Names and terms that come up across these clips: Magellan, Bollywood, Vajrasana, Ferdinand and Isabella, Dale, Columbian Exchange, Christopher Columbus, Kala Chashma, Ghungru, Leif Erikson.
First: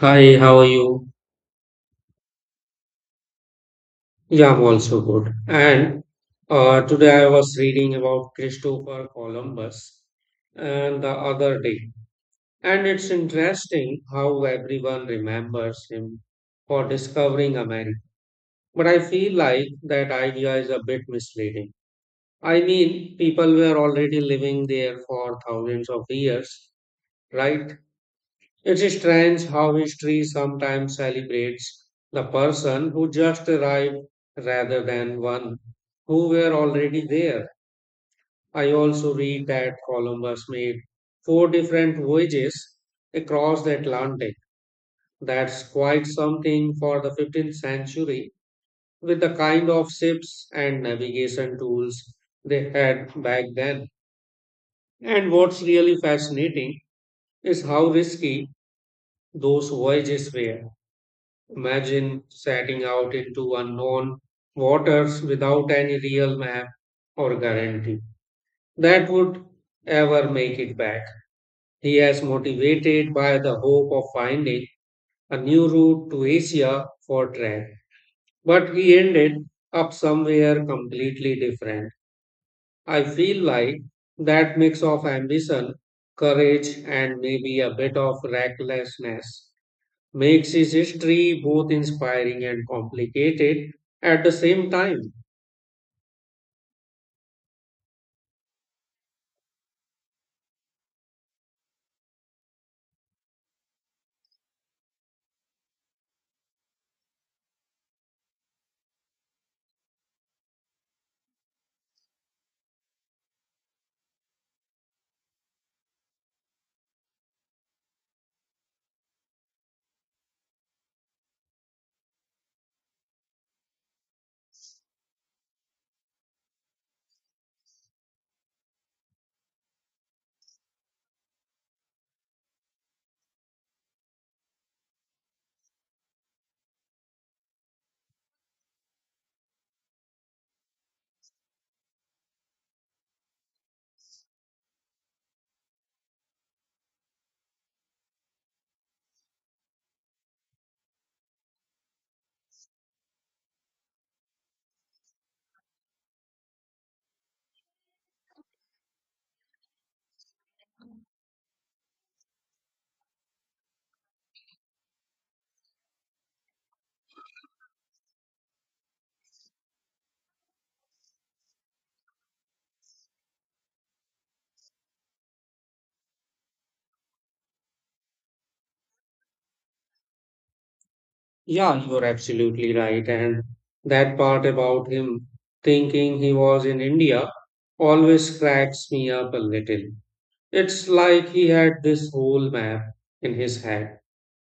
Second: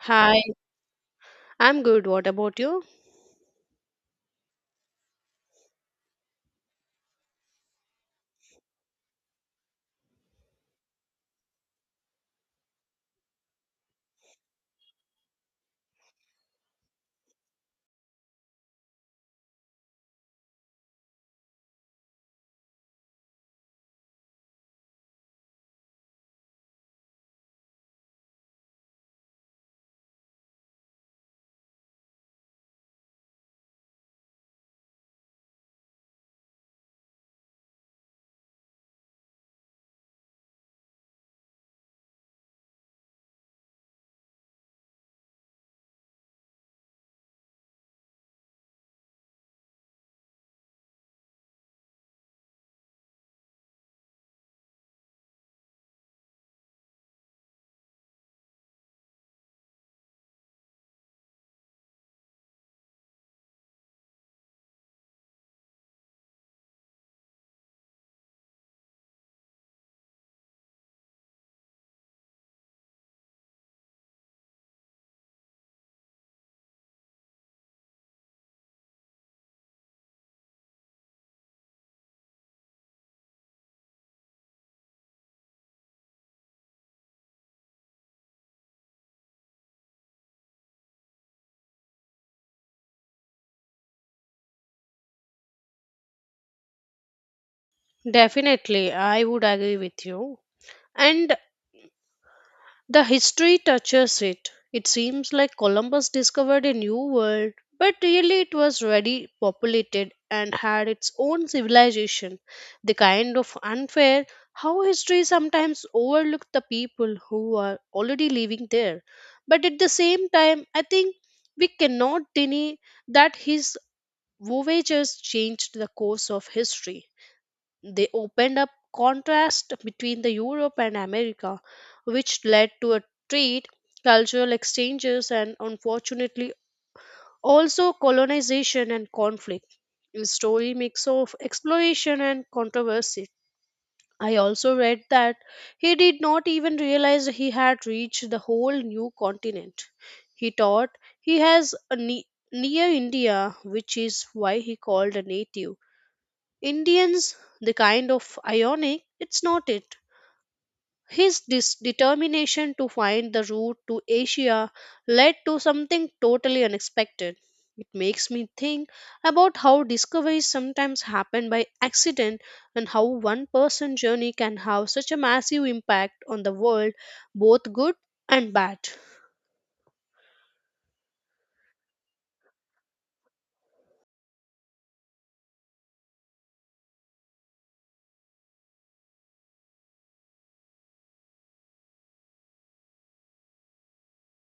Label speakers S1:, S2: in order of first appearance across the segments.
S1: Hi, how are you?
S2: I'm good. What about you?
S1: Yeah, I'm also good. And today I was reading about Christopher Columbus and the other day. And it's interesting how everyone remembers him for discovering America. But I feel like that idea is a bit misleading. I mean, people were already living there for thousands of years, right? It's strange how history sometimes celebrates the person who just arrived rather than one who were already there. I also read that Columbus made four different voyages across the Atlantic. That's quite something for the 15th century with the kind of ships and navigation tools they had back then. And what's really fascinating is how risky those voyages were. Imagine setting out into unknown waters without any real map or guarantee that would ever make it back. He is motivated by the hope of finding a new route to Asia for trade, but he ended up somewhere completely different. I feel like that mix of ambition, courage, and maybe a bit of recklessness makes his history both inspiring and complicated at the same time.
S2: Definitely, I would agree with you. And the history touches it. It seems like Columbus discovered a new world, but really it was already populated and had its own civilization. The kind of unfair how history sometimes overlooks the people who are already living there. But at the same time, I think we cannot deny that his voyages changed the course of history. They opened up contrast between the Europe and America, which led to a trade, cultural exchanges, and unfortunately also colonization and conflict. The story mix of exploration and controversy. I also read that he did not even realize he had reached the whole new continent. He thought he has a ne- near India, which is why he called a native. Indians, the kind of ionic, it's not it. His determination to find the route to Asia led to something totally unexpected. It makes me think about how discoveries sometimes happen by accident and how one person's journey can have such a massive impact on the world, both good and bad.
S1: Yeah, you're absolutely right. And that part about him thinking he was in India always cracks me up a little. It's like he had this whole map in his head,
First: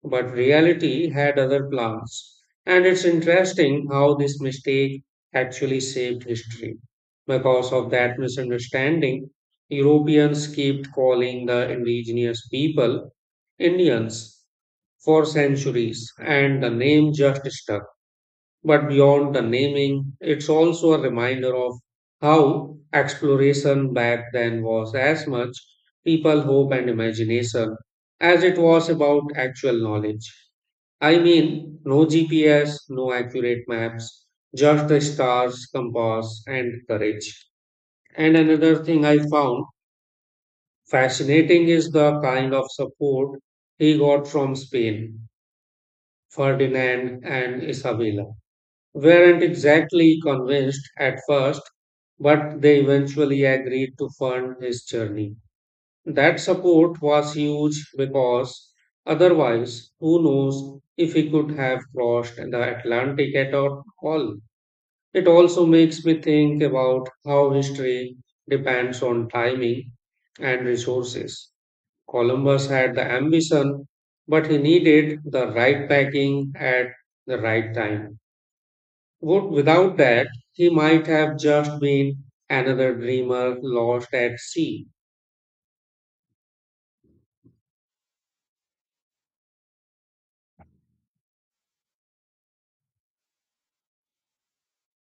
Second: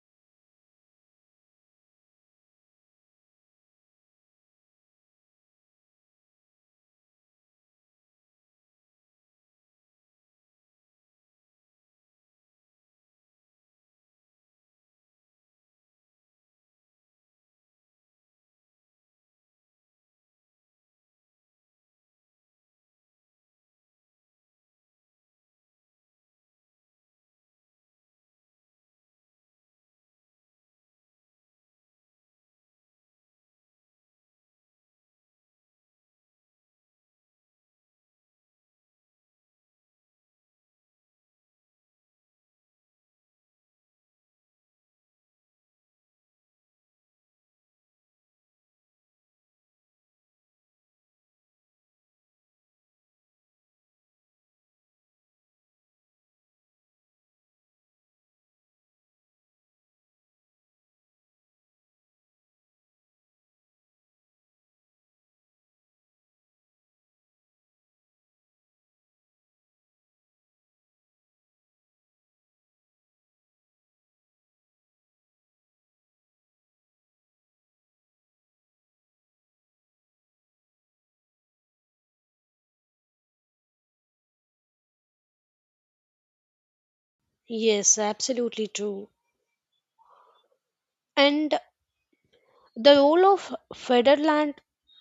S1: but reality had other plans. And it's interesting how this mistake actually shaped history. Because of that misunderstanding, Europeans kept calling the indigenous people Indians for centuries, and the name just stuck. But beyond the naming, it's also a reminder of how exploration back then was as much people hope and imagination as it was about actual knowledge. I mean, no GPS, no accurate maps, just the stars, compass, and courage. And another thing I found fascinating is the kind of support he got from Spain, Ferdinand and Isabella. Weren't exactly convinced at first, but they eventually agreed to fund his journey. That support was huge because otherwise, who knows if he could have crossed the Atlantic at all. It also makes me think about how history depends on timing and resources. Columbus had the ambition, but he needed the right backing at the right time. Without that, he might have just been another dreamer lost at sea.
S2: Yes, absolutely true. And the role of Federland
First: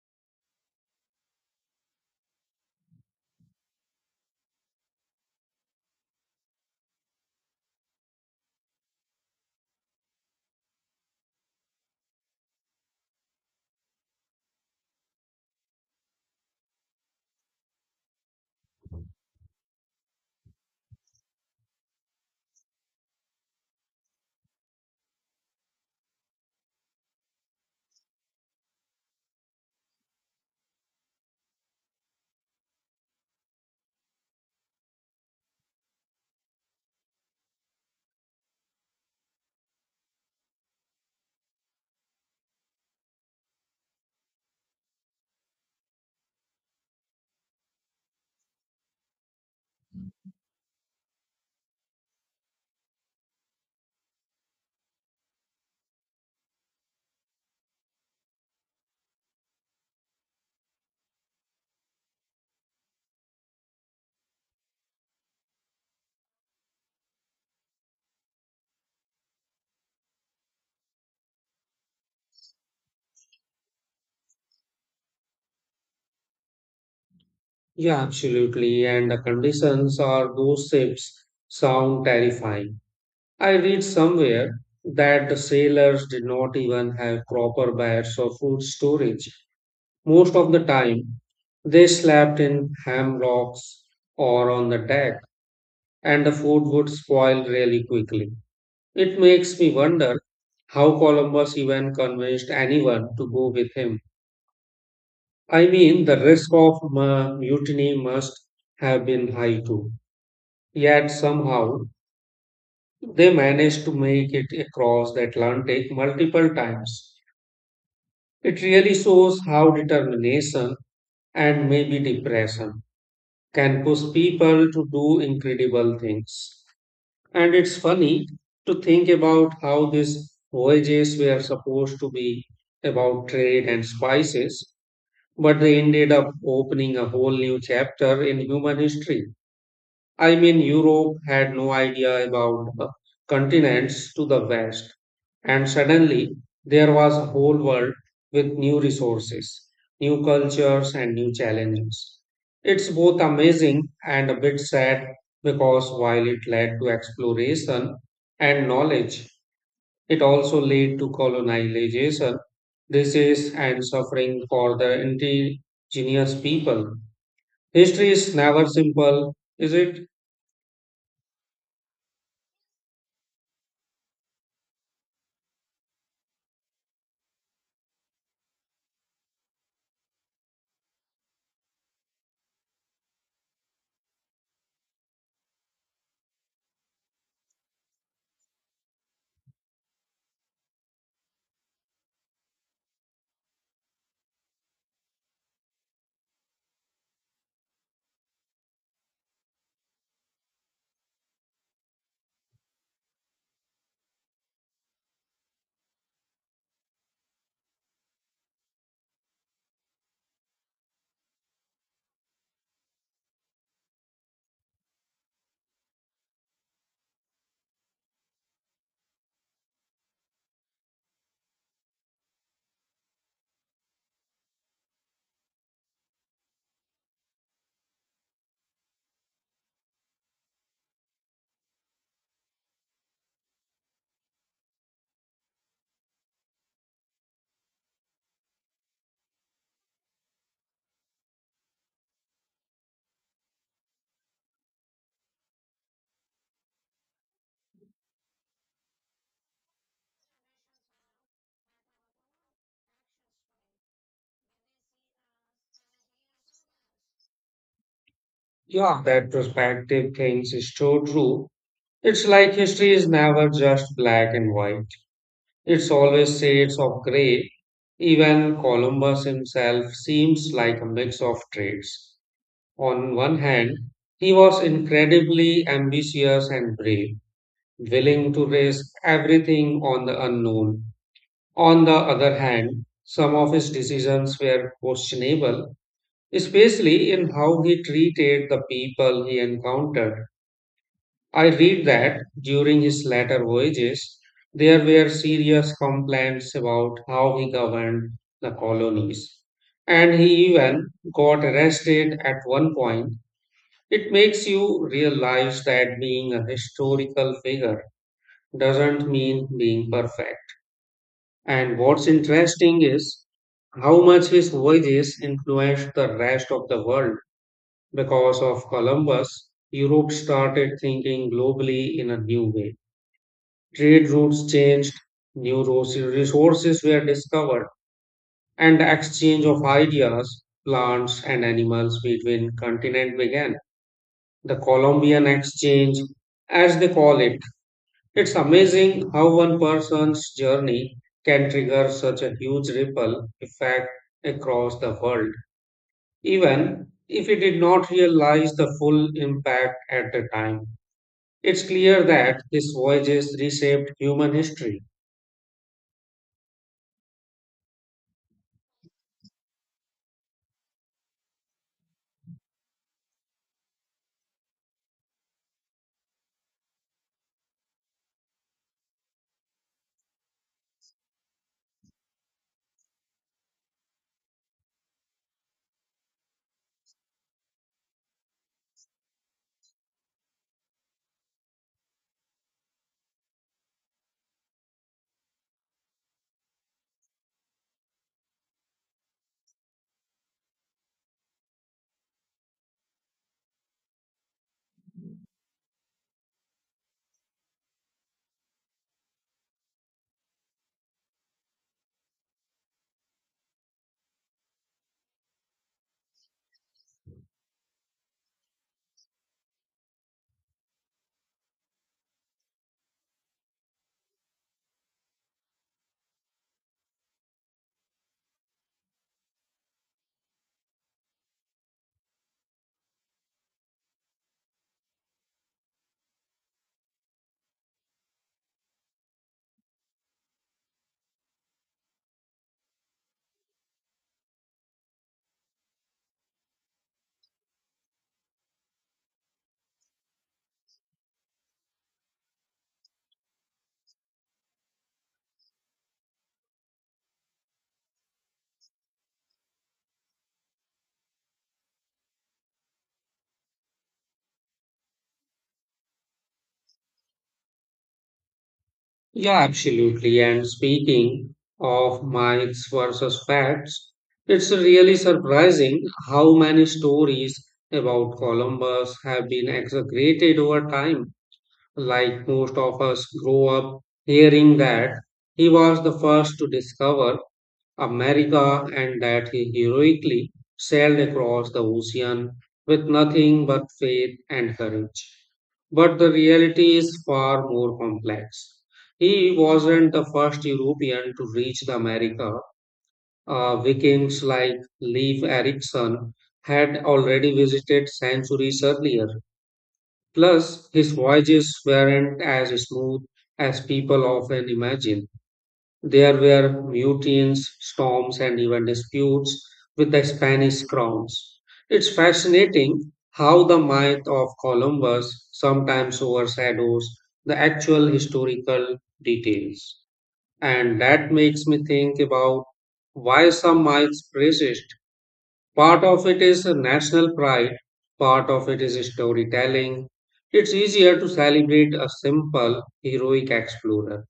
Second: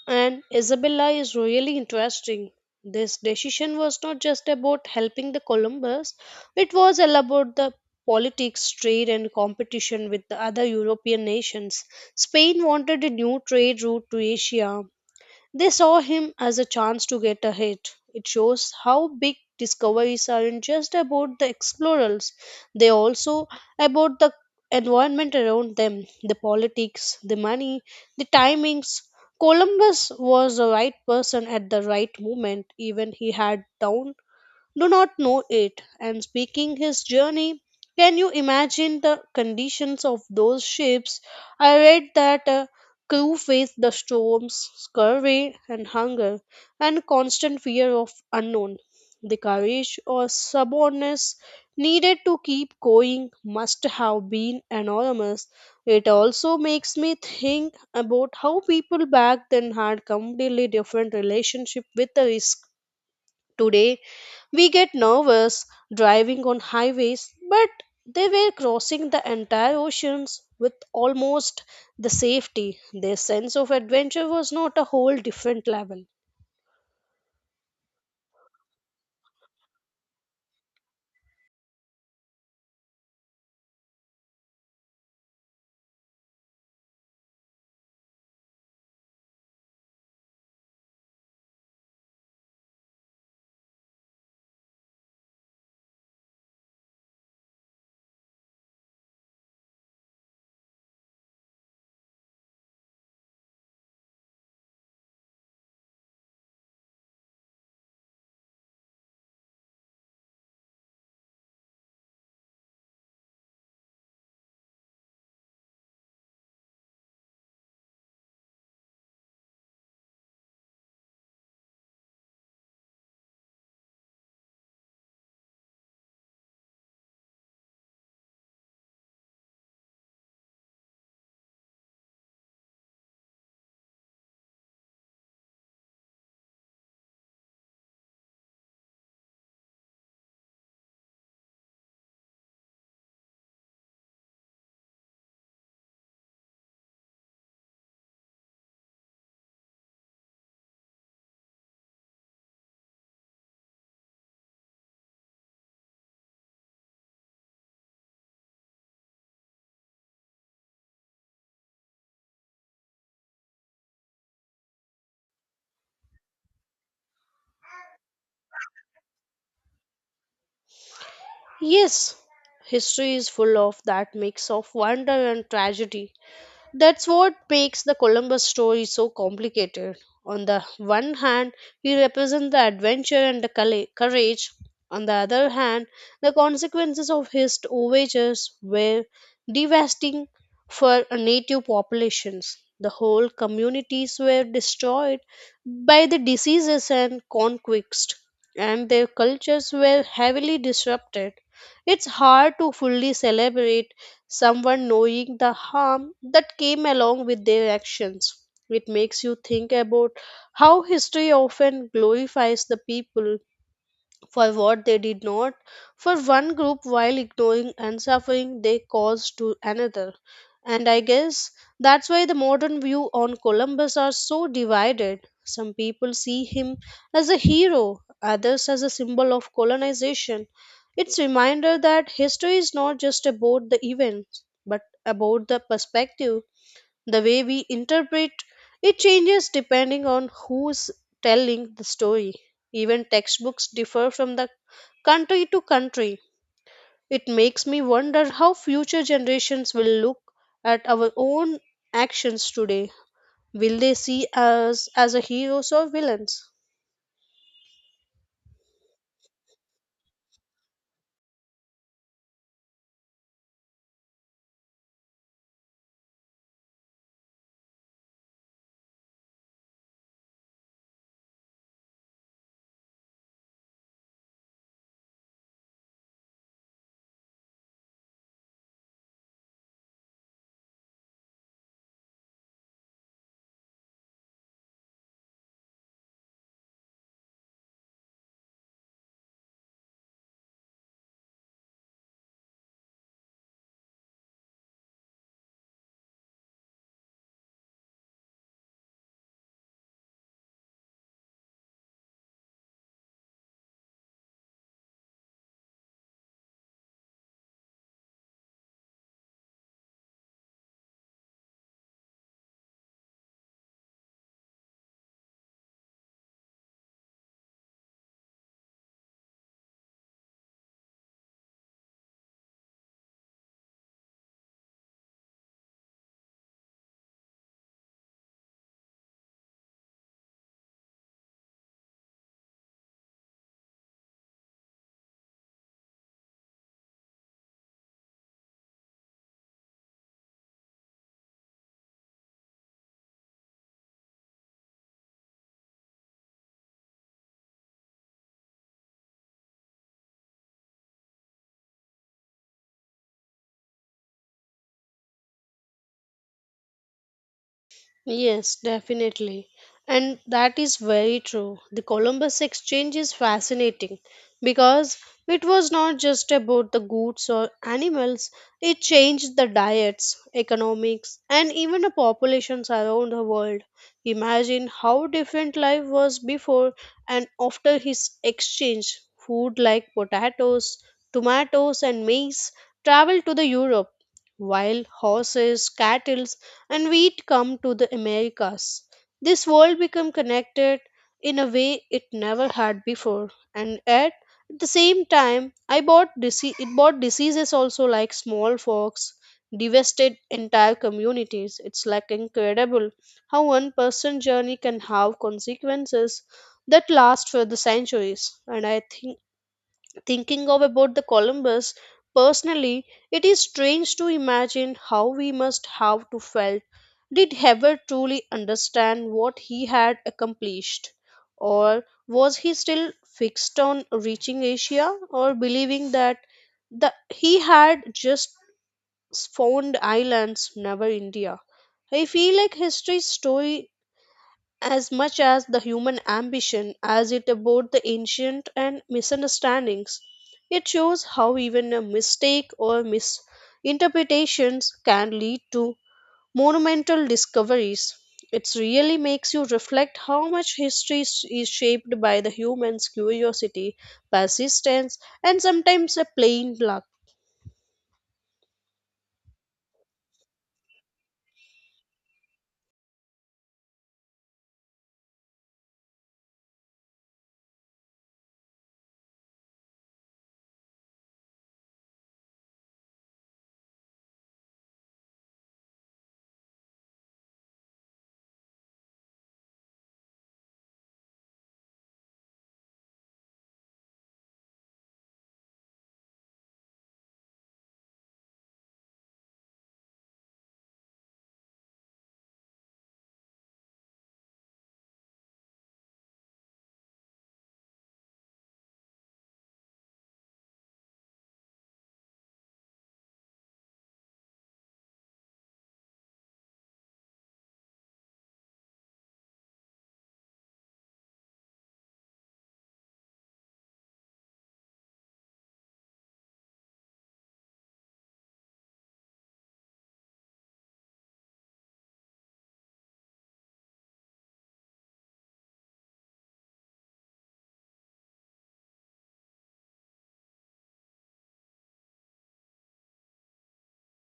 S2: and Isabella is really interesting. This decision was not just about helping the Columbus, it was all about the politics, trade, and competition with the other European nations. Spain wanted a new trade route to Asia, they saw him as a chance to get ahead. It shows how big discoveries aren't just about the explorers, they also about the environment around them, the politics, the money, the timings. Columbus was the right person at the right moment, even he had down do not know it and speaking his journey, can you imagine the conditions of those ships? I read that a crew faced the storms, scurvy, and hunger and constant fear of unknown. The courage or stubbornness needed to keep going must have been enormous. It also makes me think about how people back then had completely different relationship with the risk. Today, we get nervous driving on highways, but they were crossing the entire oceans with almost the safety. Their sense of adventure was not a whole different level.
S1: Yeah, absolutely. And the conditions or those ships sound terrifying. I read somewhere that the sailors did not even have proper beds or food storage. Most of the time, they slept in hammocks or on the deck, and the food would spoil really quickly. It makes me wonder how Columbus even convinced anyone to go with him. I mean, the risk of mutiny must have been high too. Yet somehow they managed to make it across the Atlantic multiple times. It really shows how determination and maybe depression can push people to do incredible things. And it's funny to think about how these voyages were supposed to be about trade and spices, but they ended up opening a whole new chapter in human history. I mean, Europe had no idea about the continents to the west, and suddenly there was a whole world with new resources, new cultures, and new challenges. It's both amazing and a bit sad because while it led to exploration and knowledge, it also led to colonization, disease, and suffering for the indigenous people. History is never simple, is it?
S2: Yes, history is full of that mix of wonder and tragedy. That's what makes the Columbus story so complicated. On the one hand, he represents the adventure and the courage. On the other hand, the consequences of his voyages were devastating for native populations. The whole communities were destroyed by the diseases and conquest, and their cultures were heavily disrupted. It's hard to fully celebrate someone knowing the harm that came along with their actions. It makes you think about how history often glorifies the people for what they did not for one group while ignoring and suffering they caused to another. And I guess that's why the modern view on Columbus are so divided. Some people see him as a hero, others as a symbol of colonization. It's a reminder that history is not just about the events, but about the perspective, the way we interpret it changes depending on who's telling the story. Even textbooks differ from the country to country. It makes me wonder how future generations will look at our own actions today. Will they see us as a heroes or villains?
S1: Yeah, that perspective things is so true. It's like history is never just black and white. It's always shades of gray. Even Columbus himself seems like a mix of traits. On one hand, he was incredibly ambitious and brave, willing to risk everything on the unknown. On the other hand, some of his decisions were questionable, especially in how he treated the people he encountered. I read that during his later voyages, there were serious complaints about how he governed the colonies, and he even got arrested at one point. It makes you realize that being a historical figure doesn't mean being perfect. And what's interesting is how much his voyages influenced the rest of the world. Because of Columbus, Europe started thinking globally in a new way. Trade routes changed, new resources were discovered, and the exchange of ideas, plants, and animals between continents began. The Columbian Exchange, as they call it, it's amazing how one person's journey can trigger such a huge ripple effect across the world, even if he did not realize the full impact at the time. It's clear that these voyages reshaped human history.
S2: Yes, definitely. And that is very true. The Columbus Exchange is fascinating because it was not just about the goods or animals, it changed the diets, economics, and even the populations around the world. Imagine how different life was before and after his exchange. Food like potatoes, tomatoes, and maize traveled to the Europe while horses, cattle, and wheat come to the Americas, this world became connected in a way it never had before. And at the same time, it bought diseases also like smallpox, devastated entire communities. It's like incredible how one person journey can have consequences that last for the centuries. And I think thinking of about the Columbus personally, it is strange to imagine how we must have to felt. Did Heber truly understand what he had accomplished? Or was he still fixed on reaching Asia or believing that the, he had just found islands, never India? I feel like history's story as much as the human ambition as it about the ancient and misunderstandings. It shows how even a mistake or misinterpretations can lead to monumental discoveries. It really makes you reflect how much history is shaped by the human's curiosity, persistence, and sometimes a plain luck.
S1: Yeah, absolutely. And speaking of myths versus facts, it's really surprising how many stories about Columbus have been exaggerated over time. Like most of us grow up hearing that he was the first to discover America and that he heroically sailed across the ocean with nothing but faith and courage. But the reality is far more complex. He wasn't the first European to reach the America. Vikings like Leif Erikson had already visited centuries earlier. Plus, his voyages weren't as smooth as people often imagine. There were mutines, storms, and even disputes with the Spanish crowns. It's fascinating how the myth of Columbus sometimes overshadows the actual historical details. And that makes me think about why some myths persist. Part of it is national pride, part of it is storytelling. It's easier to celebrate a simple, heroic explorer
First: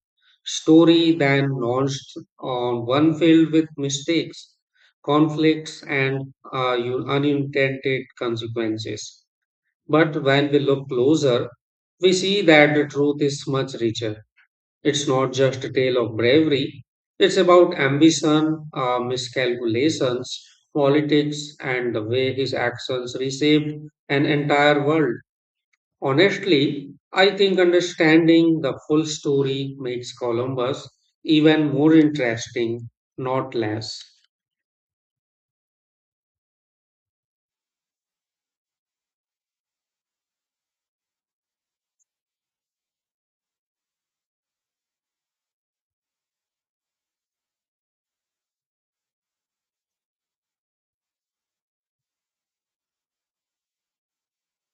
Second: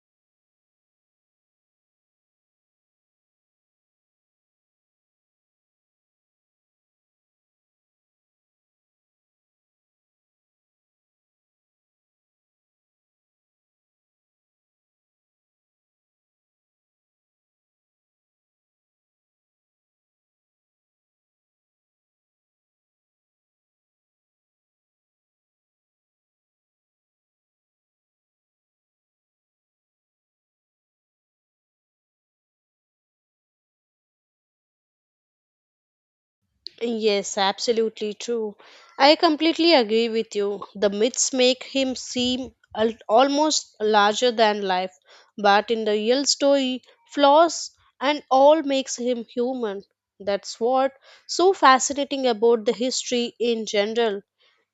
S1: story than launched on one filled with mistakes, conflicts, and unintended consequences. But when we look closer, we see that the truth is much richer. It's not just a tale of bravery, it's about ambition, miscalculations, politics, and the way his actions reshaped an entire world. Honestly, I think understanding the full story makes Columbus even more interesting, not less.
S2: Yes, absolutely true. I completely agree with you. The myths make him seem almost larger than life, but in the real story, flaws and all makes him human. That's what so fascinating about the history in general.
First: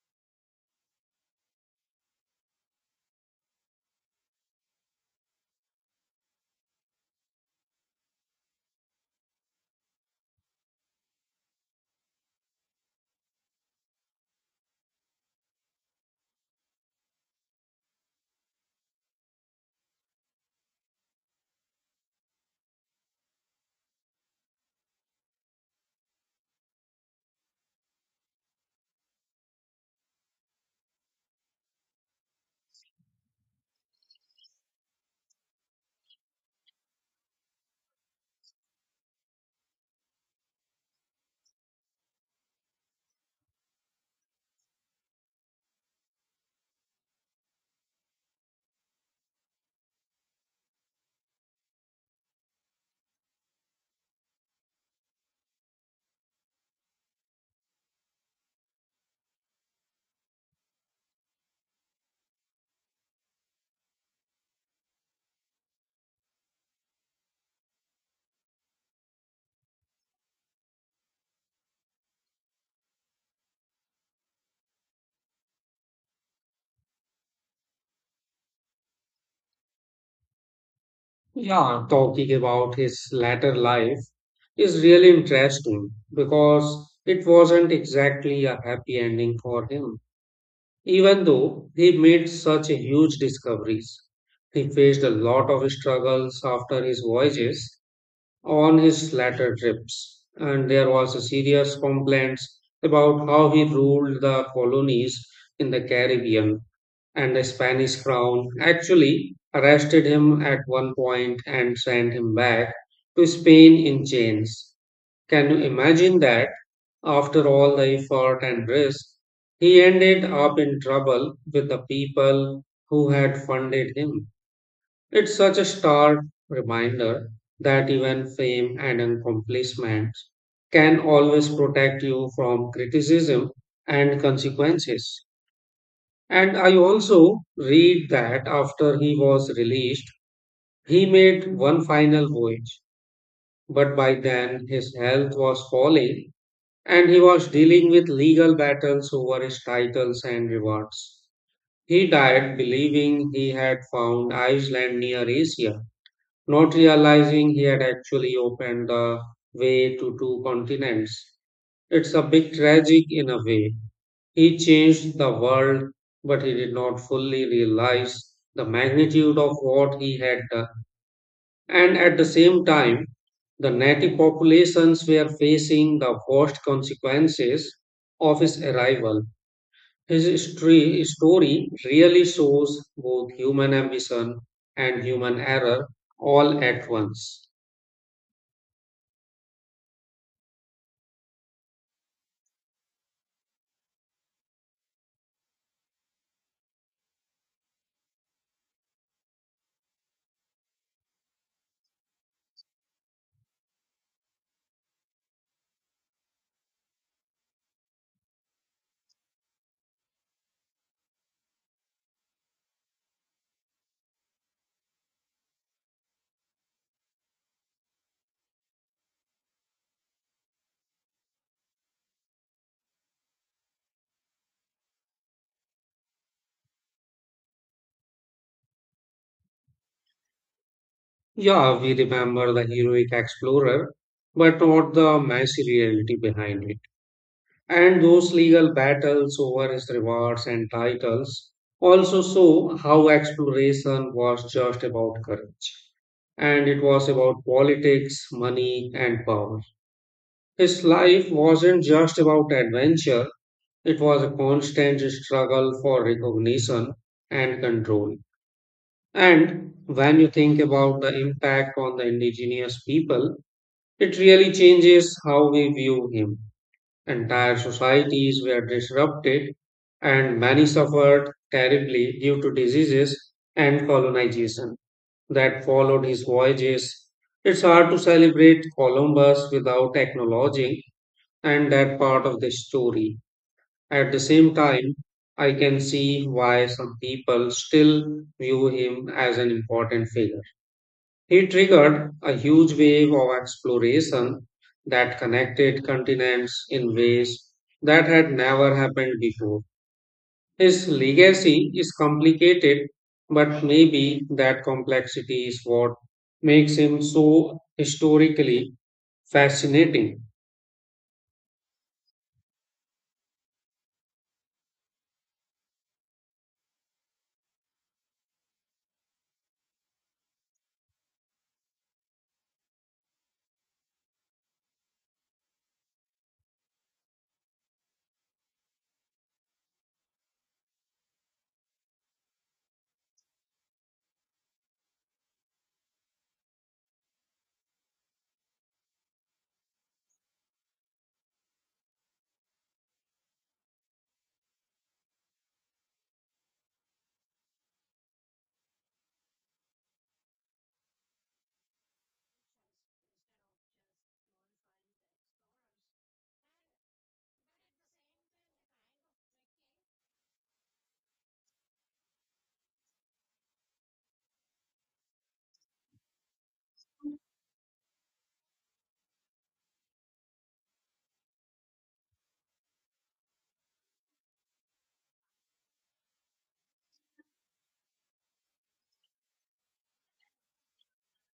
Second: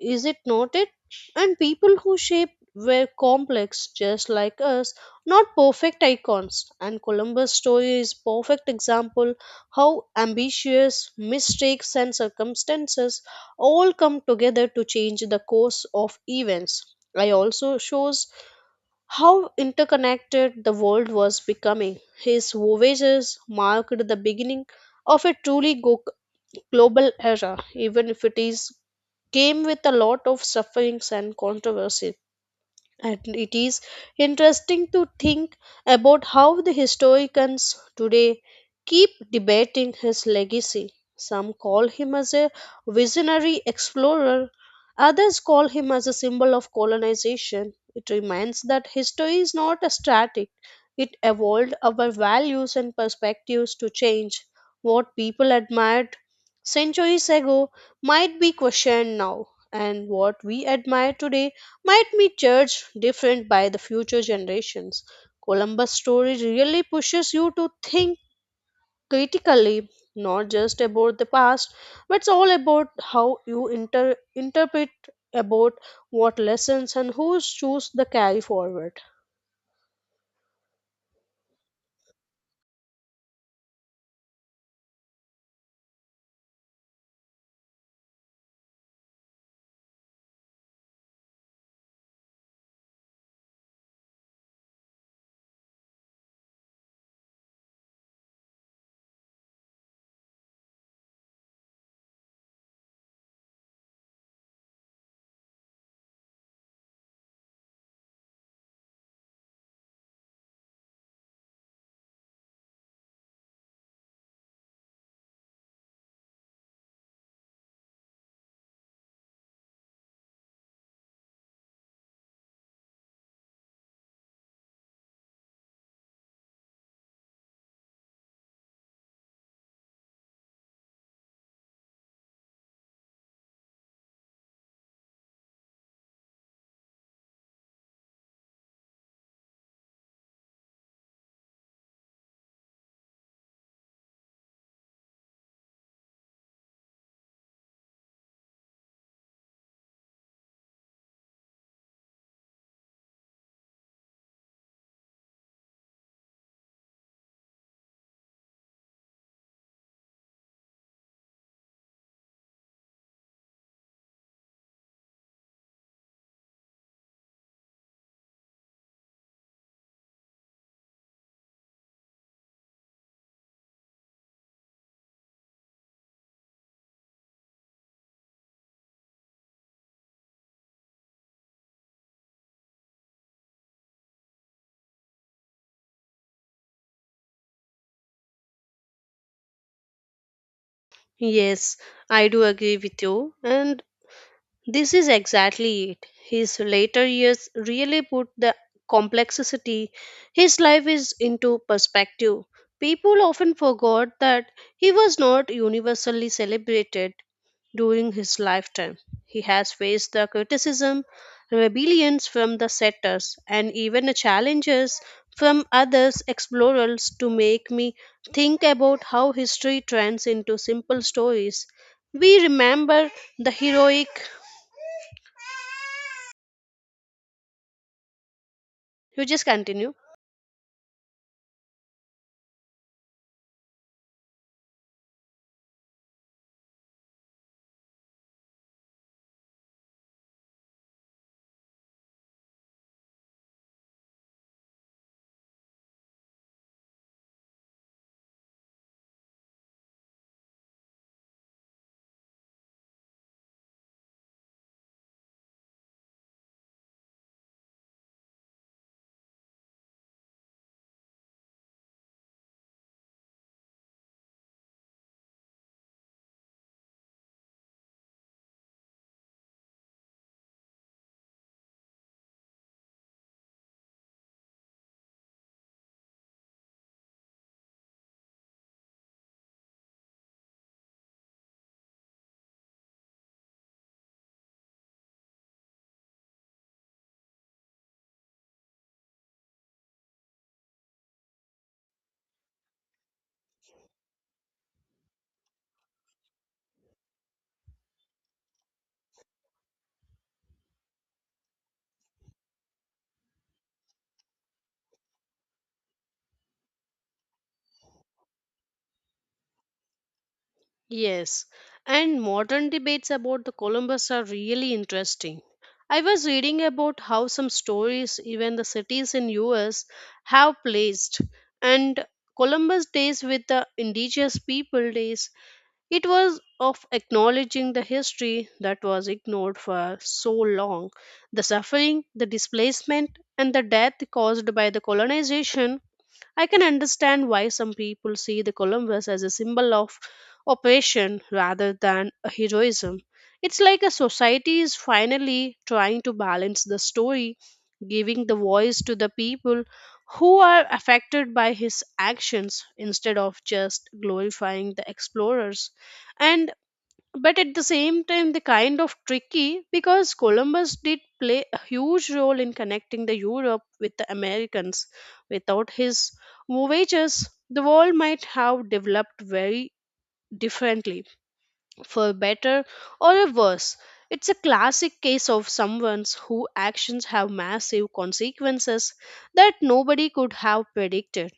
S2: Is it not it? And people who shaped were complex just like us, not perfect icons. And Columbus' story is perfect example how ambitious, mistakes, and circumstances all come together to change the course of events. I also shows how interconnected the world was becoming. His voyages marked the beginning of a truly global era, even if it is came with a lot of sufferings and controversy. And it is interesting to think about how the historians today keep debating his legacy. Some call him as a visionary explorer, others call him as a symbol of colonization. It reminds that history is not a static, it evolved our values and perspectives to change. What people admired centuries ago might be questioned now, and what we admire today might be judged different by the future generations. Columbus' story really pushes you to think critically, not just about the past, but it's all about how you interpret about what lessons and who choose the carry forward.
S1: Yeah, talking about his latter life is really interesting because it wasn't exactly a happy ending for him. Even though he made such huge discoveries, he faced a lot of struggles after his voyages on his latter trips, and there was a serious complaints about how he ruled the colonies in the Caribbean, and the Spanish crown actually arrested him at one point and sent him back to Spain in chains. Can you imagine that? After all the effort and risk, he ended up in trouble with the people who had funded him. It's such a stark reminder that even fame and accomplishments can always protect you from criticism and consequences. And I also read that after he was released, he made one final voyage, but by then his health was falling and he was dealing with legal battles over his titles and rewards. He died believing he had found Iceland near Asia, not realizing he had actually opened the way to two continents. It's a bit tragic in a way. He changed the world, but he did not fully realize the magnitude of what he had done. And at the same time, the native populations were facing the worst consequences of his arrival. His story really shows both human ambition and human error all at once.
S2: Yes, I do agree with you. And this is exactly it. His later years really put the complexity his life is into perspective. People often forgot that he was not universally celebrated during his lifetime. He has faced the criticism, rebellions from the setters, and even the challenges from others explorers to make me think about how history turns into simple stories. We remember the heroic. You just continue.
S1: Yeah, we remember the heroic explorer, but not the messy reality behind it. And those legal battles over his rewards and titles also show how exploration was just about courage, and it was about politics, money, and power. His life wasn't just about adventure, it was a constant struggle for recognition and control. And when you think about the impact on the indigenous people, it really changes how we view him. Entire societies were disrupted, and many suffered terribly due to diseases and colonization that followed his voyages. It's hard to celebrate Columbus without acknowledging and that part of the story. At the same time, I can see why some people still view him as an important figure. He triggered a huge wave of exploration that connected continents in ways that had never happened before. His legacy is complicated, but maybe that complexity is what makes him so historically fascinating.
S2: Yes, and modern debates about the Columbus are really interesting. I was reading about how some stories even the cities in US have placed and Columbus days with the indigenous people days, it was of acknowledging the history that was ignored for so long, the suffering, the displacement, and the death caused by the colonization. I can understand why some people see the Columbus as a symbol of oppression rather than a heroism. It's like a society is finally trying to balance the story, giving the voice to the people who are affected by his actions instead of just glorifying the explorers. And but at the same time they are kind of tricky because Columbus did play a huge role in connecting the Europe with the Americans without his voyages. The world might have developed very differently, for better or worse. It's a classic case of someone's who actions have massive consequences that nobody could have predicted.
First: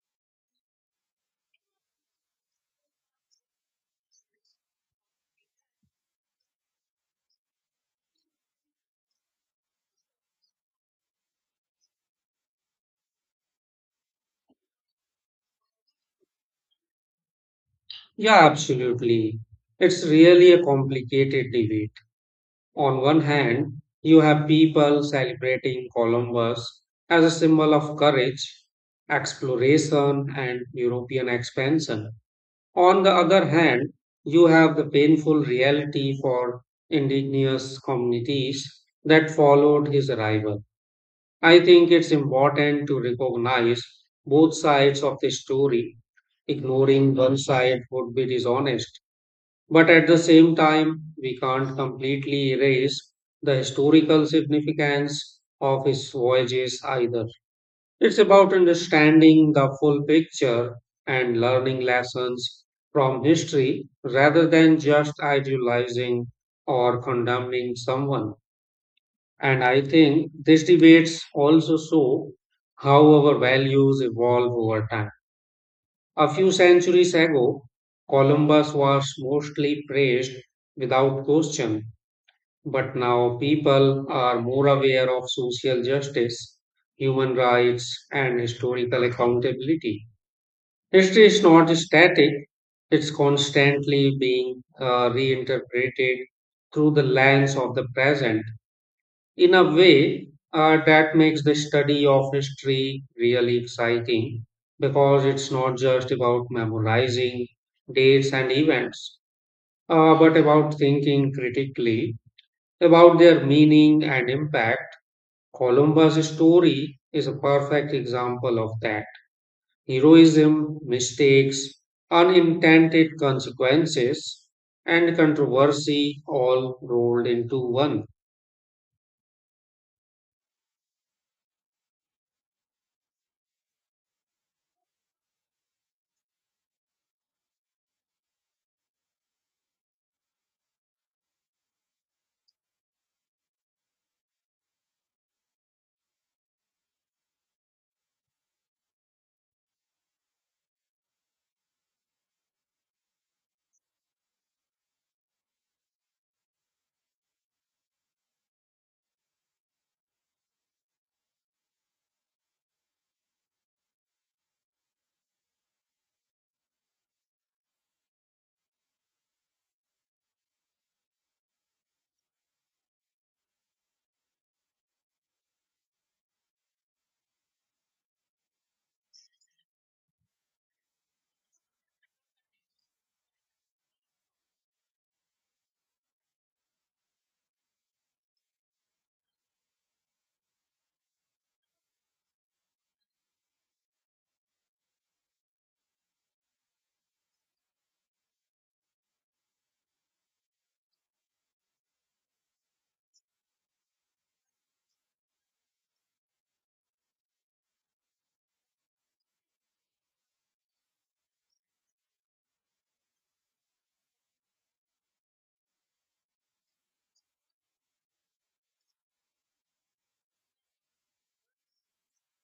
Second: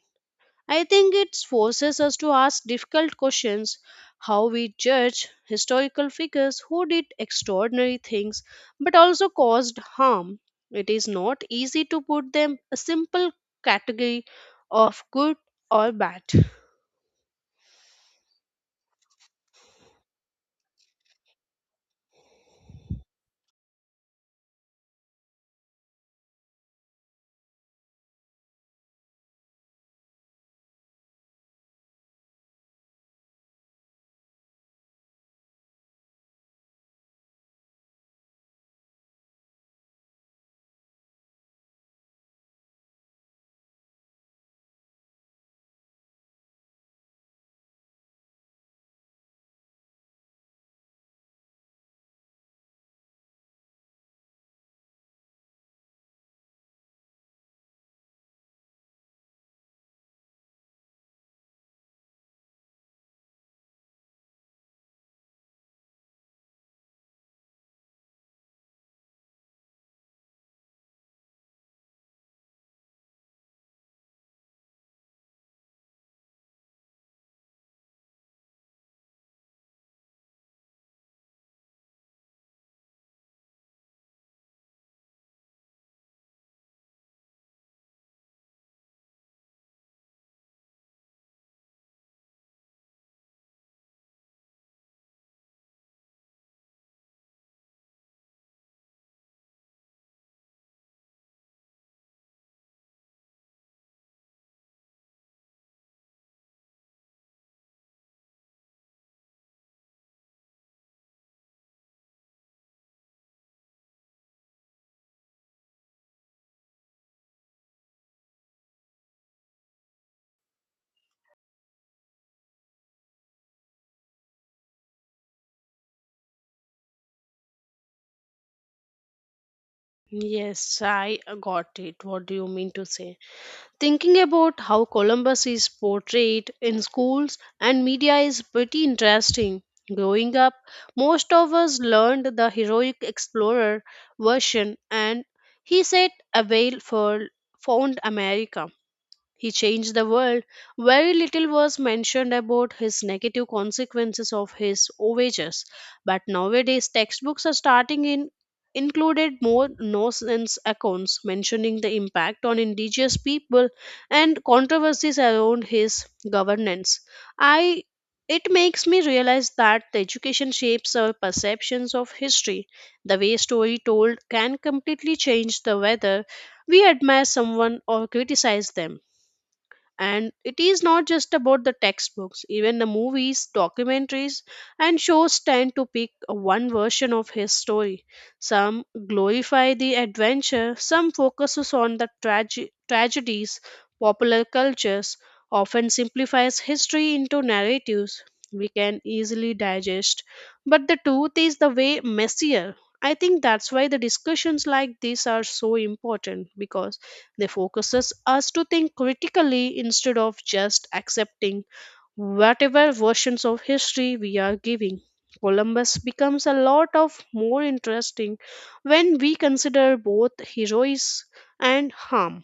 S2: I think it forces us to ask difficult questions how we judge historical figures who did extraordinary things but also caused harm. It is not easy to put them a simple category of good or bad.
S1: Yeah, absolutely. It's really a complicated debate. On one hand, you have people celebrating Columbus as a symbol of courage, exploration, and European expansion. On the other hand, you have the painful reality for indigenous communities that followed his arrival. I think it's important to recognize both sides of the story. Ignoring one side would be dishonest. But at the same time, we can't completely erase the historical significance of his voyages either. It's about understanding the full picture and learning lessons from history rather than just idealizing or condemning someone. And I think these debates also show how our values evolve over time. A few centuries ago, Columbus was mostly praised without question, but now people are more aware of social justice, human rights, and historical accountability. History is not static, it's constantly being reinterpreted through the lens of the present in a way that makes the study of history really exciting because it's not just about memorizing dates and events, but about thinking critically about their meaning and impact. Columbus' story is a perfect example of that. Heroism, mistakes, unintended consequences, and controversy all rolled into one.
S2: Yes, I got it. What do you mean to say? Thinking about how Columbus is portrayed in schools and media is pretty interesting. Growing up, most of us learned the heroic explorer version and he set a sailed for found America. He changed the world. Very little was mentioned about his negative consequences of his voyages, but nowadays textbooks are starting in included more nonsense accounts mentioning the impact on indigenous people and controversies around his governance. I it makes me realize that the education shapes our perceptions of history. The way story told can completely change the whether we admire someone or criticize them. And it is not just about the textbooks, even the movies, documentaries, and shows tend to pick one version of his story. Some glorify the adventure, some focuses on the tragedies. Popular cultures often simplifies history into narratives we can easily digest, but the truth is the way messier. I think that's why the discussions like this are so important because they focuses us to think critically instead of just accepting whatever versions of history we are giving. Columbus becomes a lot of more interesting when we consider both heroism and harm.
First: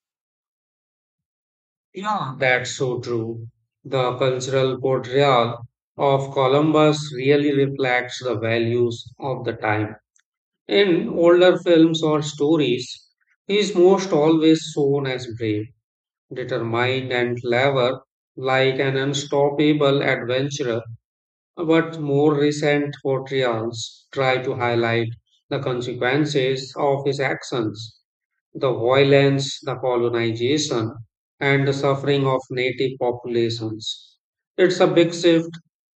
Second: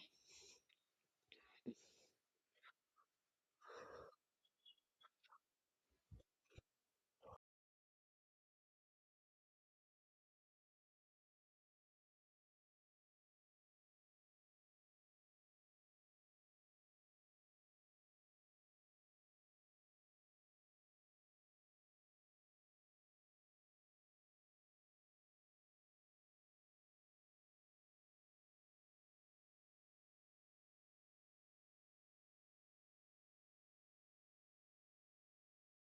S1: Yeah, that's so true. The cultural portrayal of Columbus really reflects the values of the time. In older films or stories, he is most always shown as brave determined and clever, like an unstoppable adventurer, but more recent portrayals try to highlight the consequences of his actions, the violence, the colonization, and the suffering of native populations. It's a big shift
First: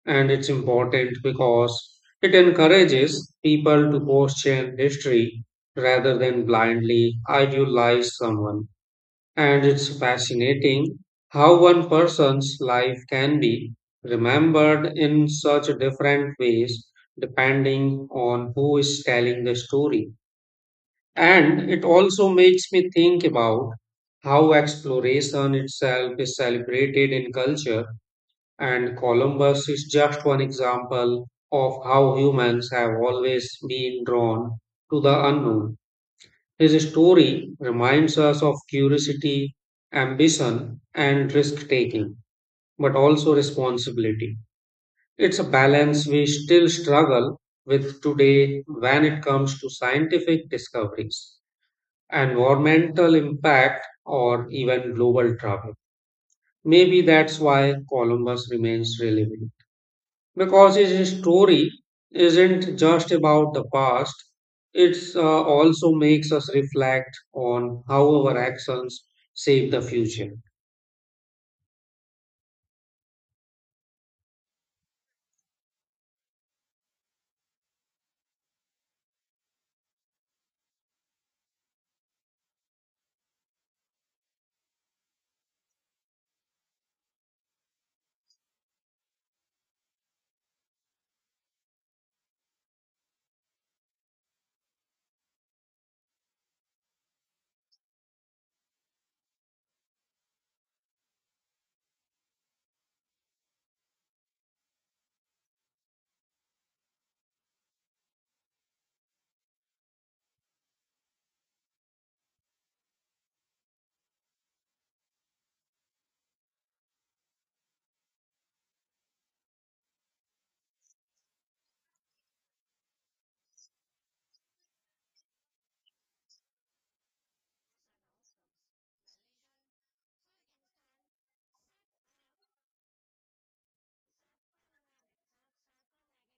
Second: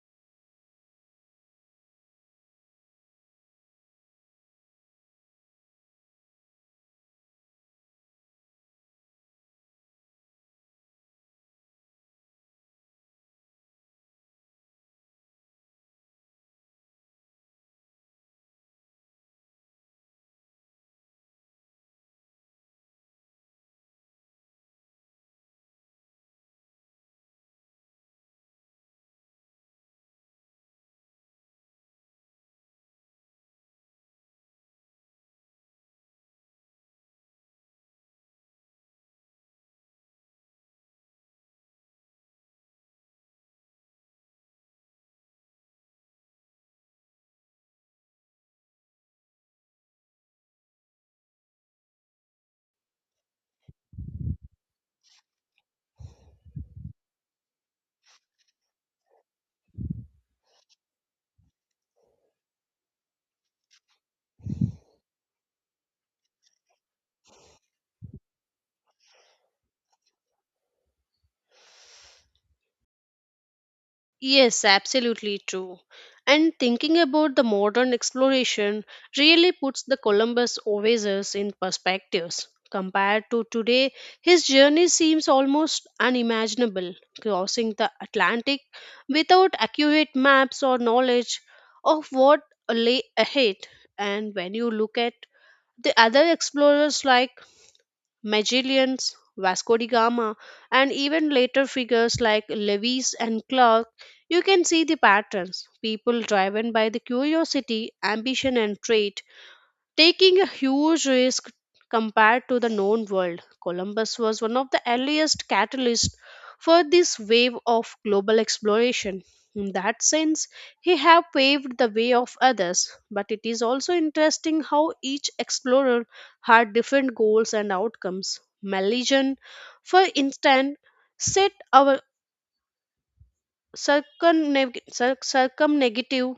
S1: and it's important because it encourages people to question history rather than blindly idealize someone. And it's fascinating how one person's life can be remembered in such different ways depending on who is telling the story. And it also makes me think about how exploration itself is celebrated in culture, and Columbus is just one example of how humans have always been drawn to the unknown. His story reminds us of curiosity, ambition, and risk taking, but also responsibility. It's a balance we still struggle with today when it comes to scientific discoveries, environmental impact, or even global travel. Maybe that's why Columbus remains relevant because his story isn't just about the past, it also makes us reflect on how our actions shape the future.
S2: Yes, absolutely true. And thinking about the modern exploration really puts the Columbus Oasis in perspectives. Compared to today, his journey seems almost unimaginable, crossing the Atlantic without accurate maps or knowledge of what lay ahead. And when you look at the other explorers like Magellans, Vasco da Gama, and even later figures like Lewis and Clark, you can see the patterns. People driven by the curiosity, ambition, and trade taking a huge risk compared to the known world. Columbus was one of the earliest catalysts for this wave of global exploration. In that sense, he have paved the way of others, but it is also interesting how each explorer had different goals and outcomes. Magellan, for instance, set our circumnavigative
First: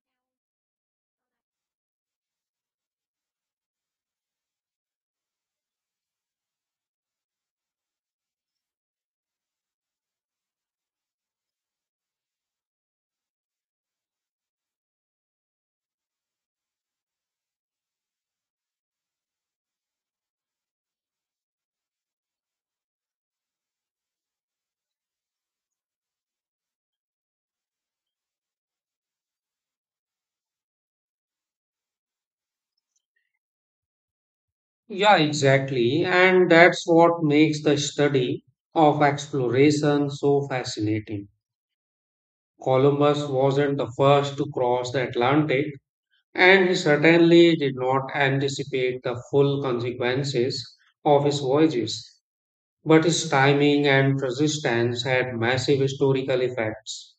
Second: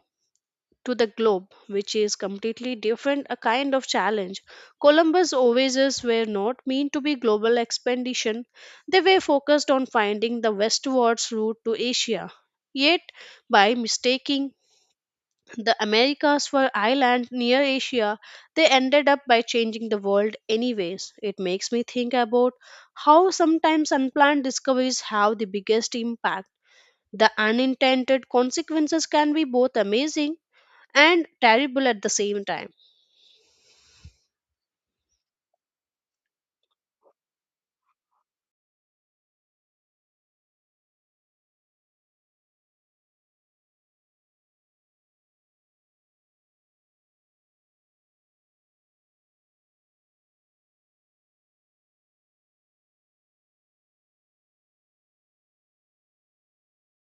S2: to the globe, which is completely different a kind of challenge. Columbus' voyages were not meant to be global expedition; they were focused on finding the westwards route to Asia. Yet, by mistaking the Americas for island near Asia, they ended up by changing the world anyways. It makes me think about how sometimes unplanned discoveries have the biggest impact. The unintended consequences can be both amazing and terrible at the same time.
S1: Yeah, exactly. And that's what makes the study of exploration so fascinating. Columbus wasn't the first to cross the Atlantic and he certainly did not anticipate the full consequences of his voyages, but his timing and persistence had massive historical effects.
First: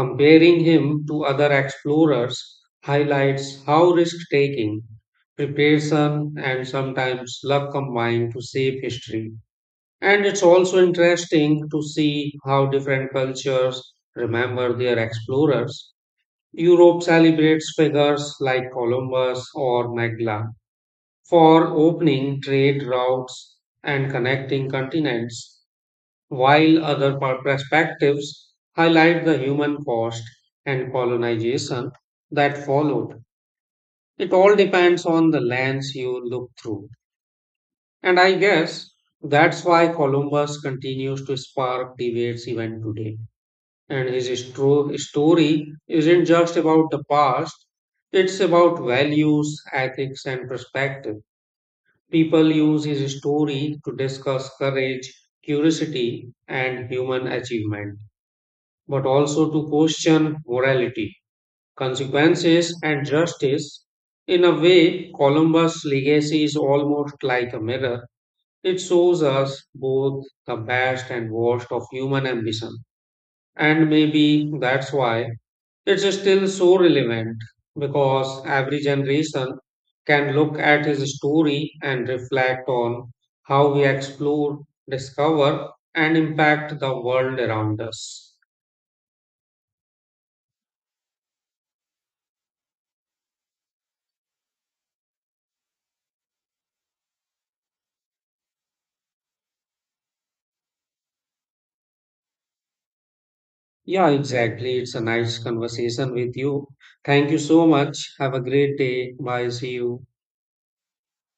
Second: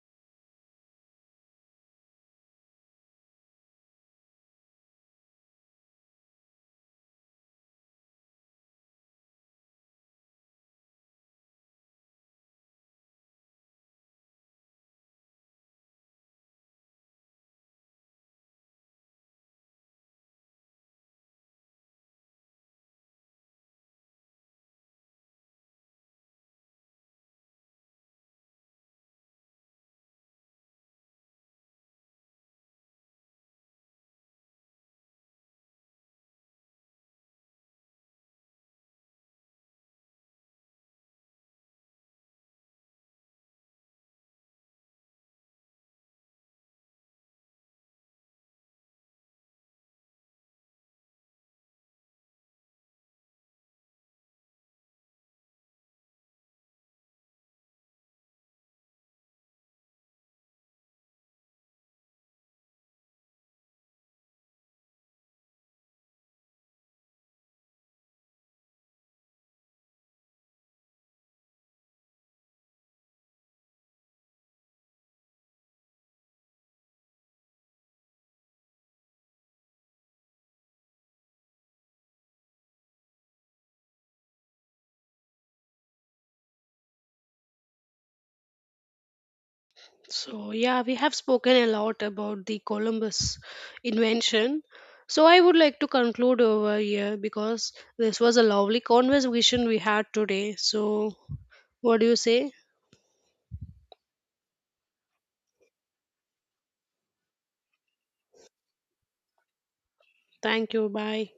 S1: Comparing him to other explorers highlights how risk taking, preparation, and sometimes luck combine to shape history. And it's also interesting to see how different cultures remember their explorers. Europe celebrates figures like Columbus or Magellan for opening trade routes and connecting continents while other perspectives highlight the human cost and colonization that followed. It all depends on the lens you look through. And I guess that's why Columbus continues to spark debates even today. And his story isn't just about the past, it's about values, ethics, and perspective. People use his story to discuss courage, curiosity, and human achievement, but also to question morality, consequences, and justice. In a way, Columbus' legacy is almost like a mirror. It shows us both the best and worst of human ambition. And maybe that's why it's still so relevant because every generation can look at his story and reflect on how we explore, discover, and impact the world around us.
S2: So, yeah, we have spoken a lot about the Columbus invention. So, I would like to conclude over here because this was a lovely conversation we had today. So, what do you say?
S1: Yeah, exactly. It's a nice conversation with you. Thank you so much. Have a great day. Bye. See you.
S2: Thank you. Bye.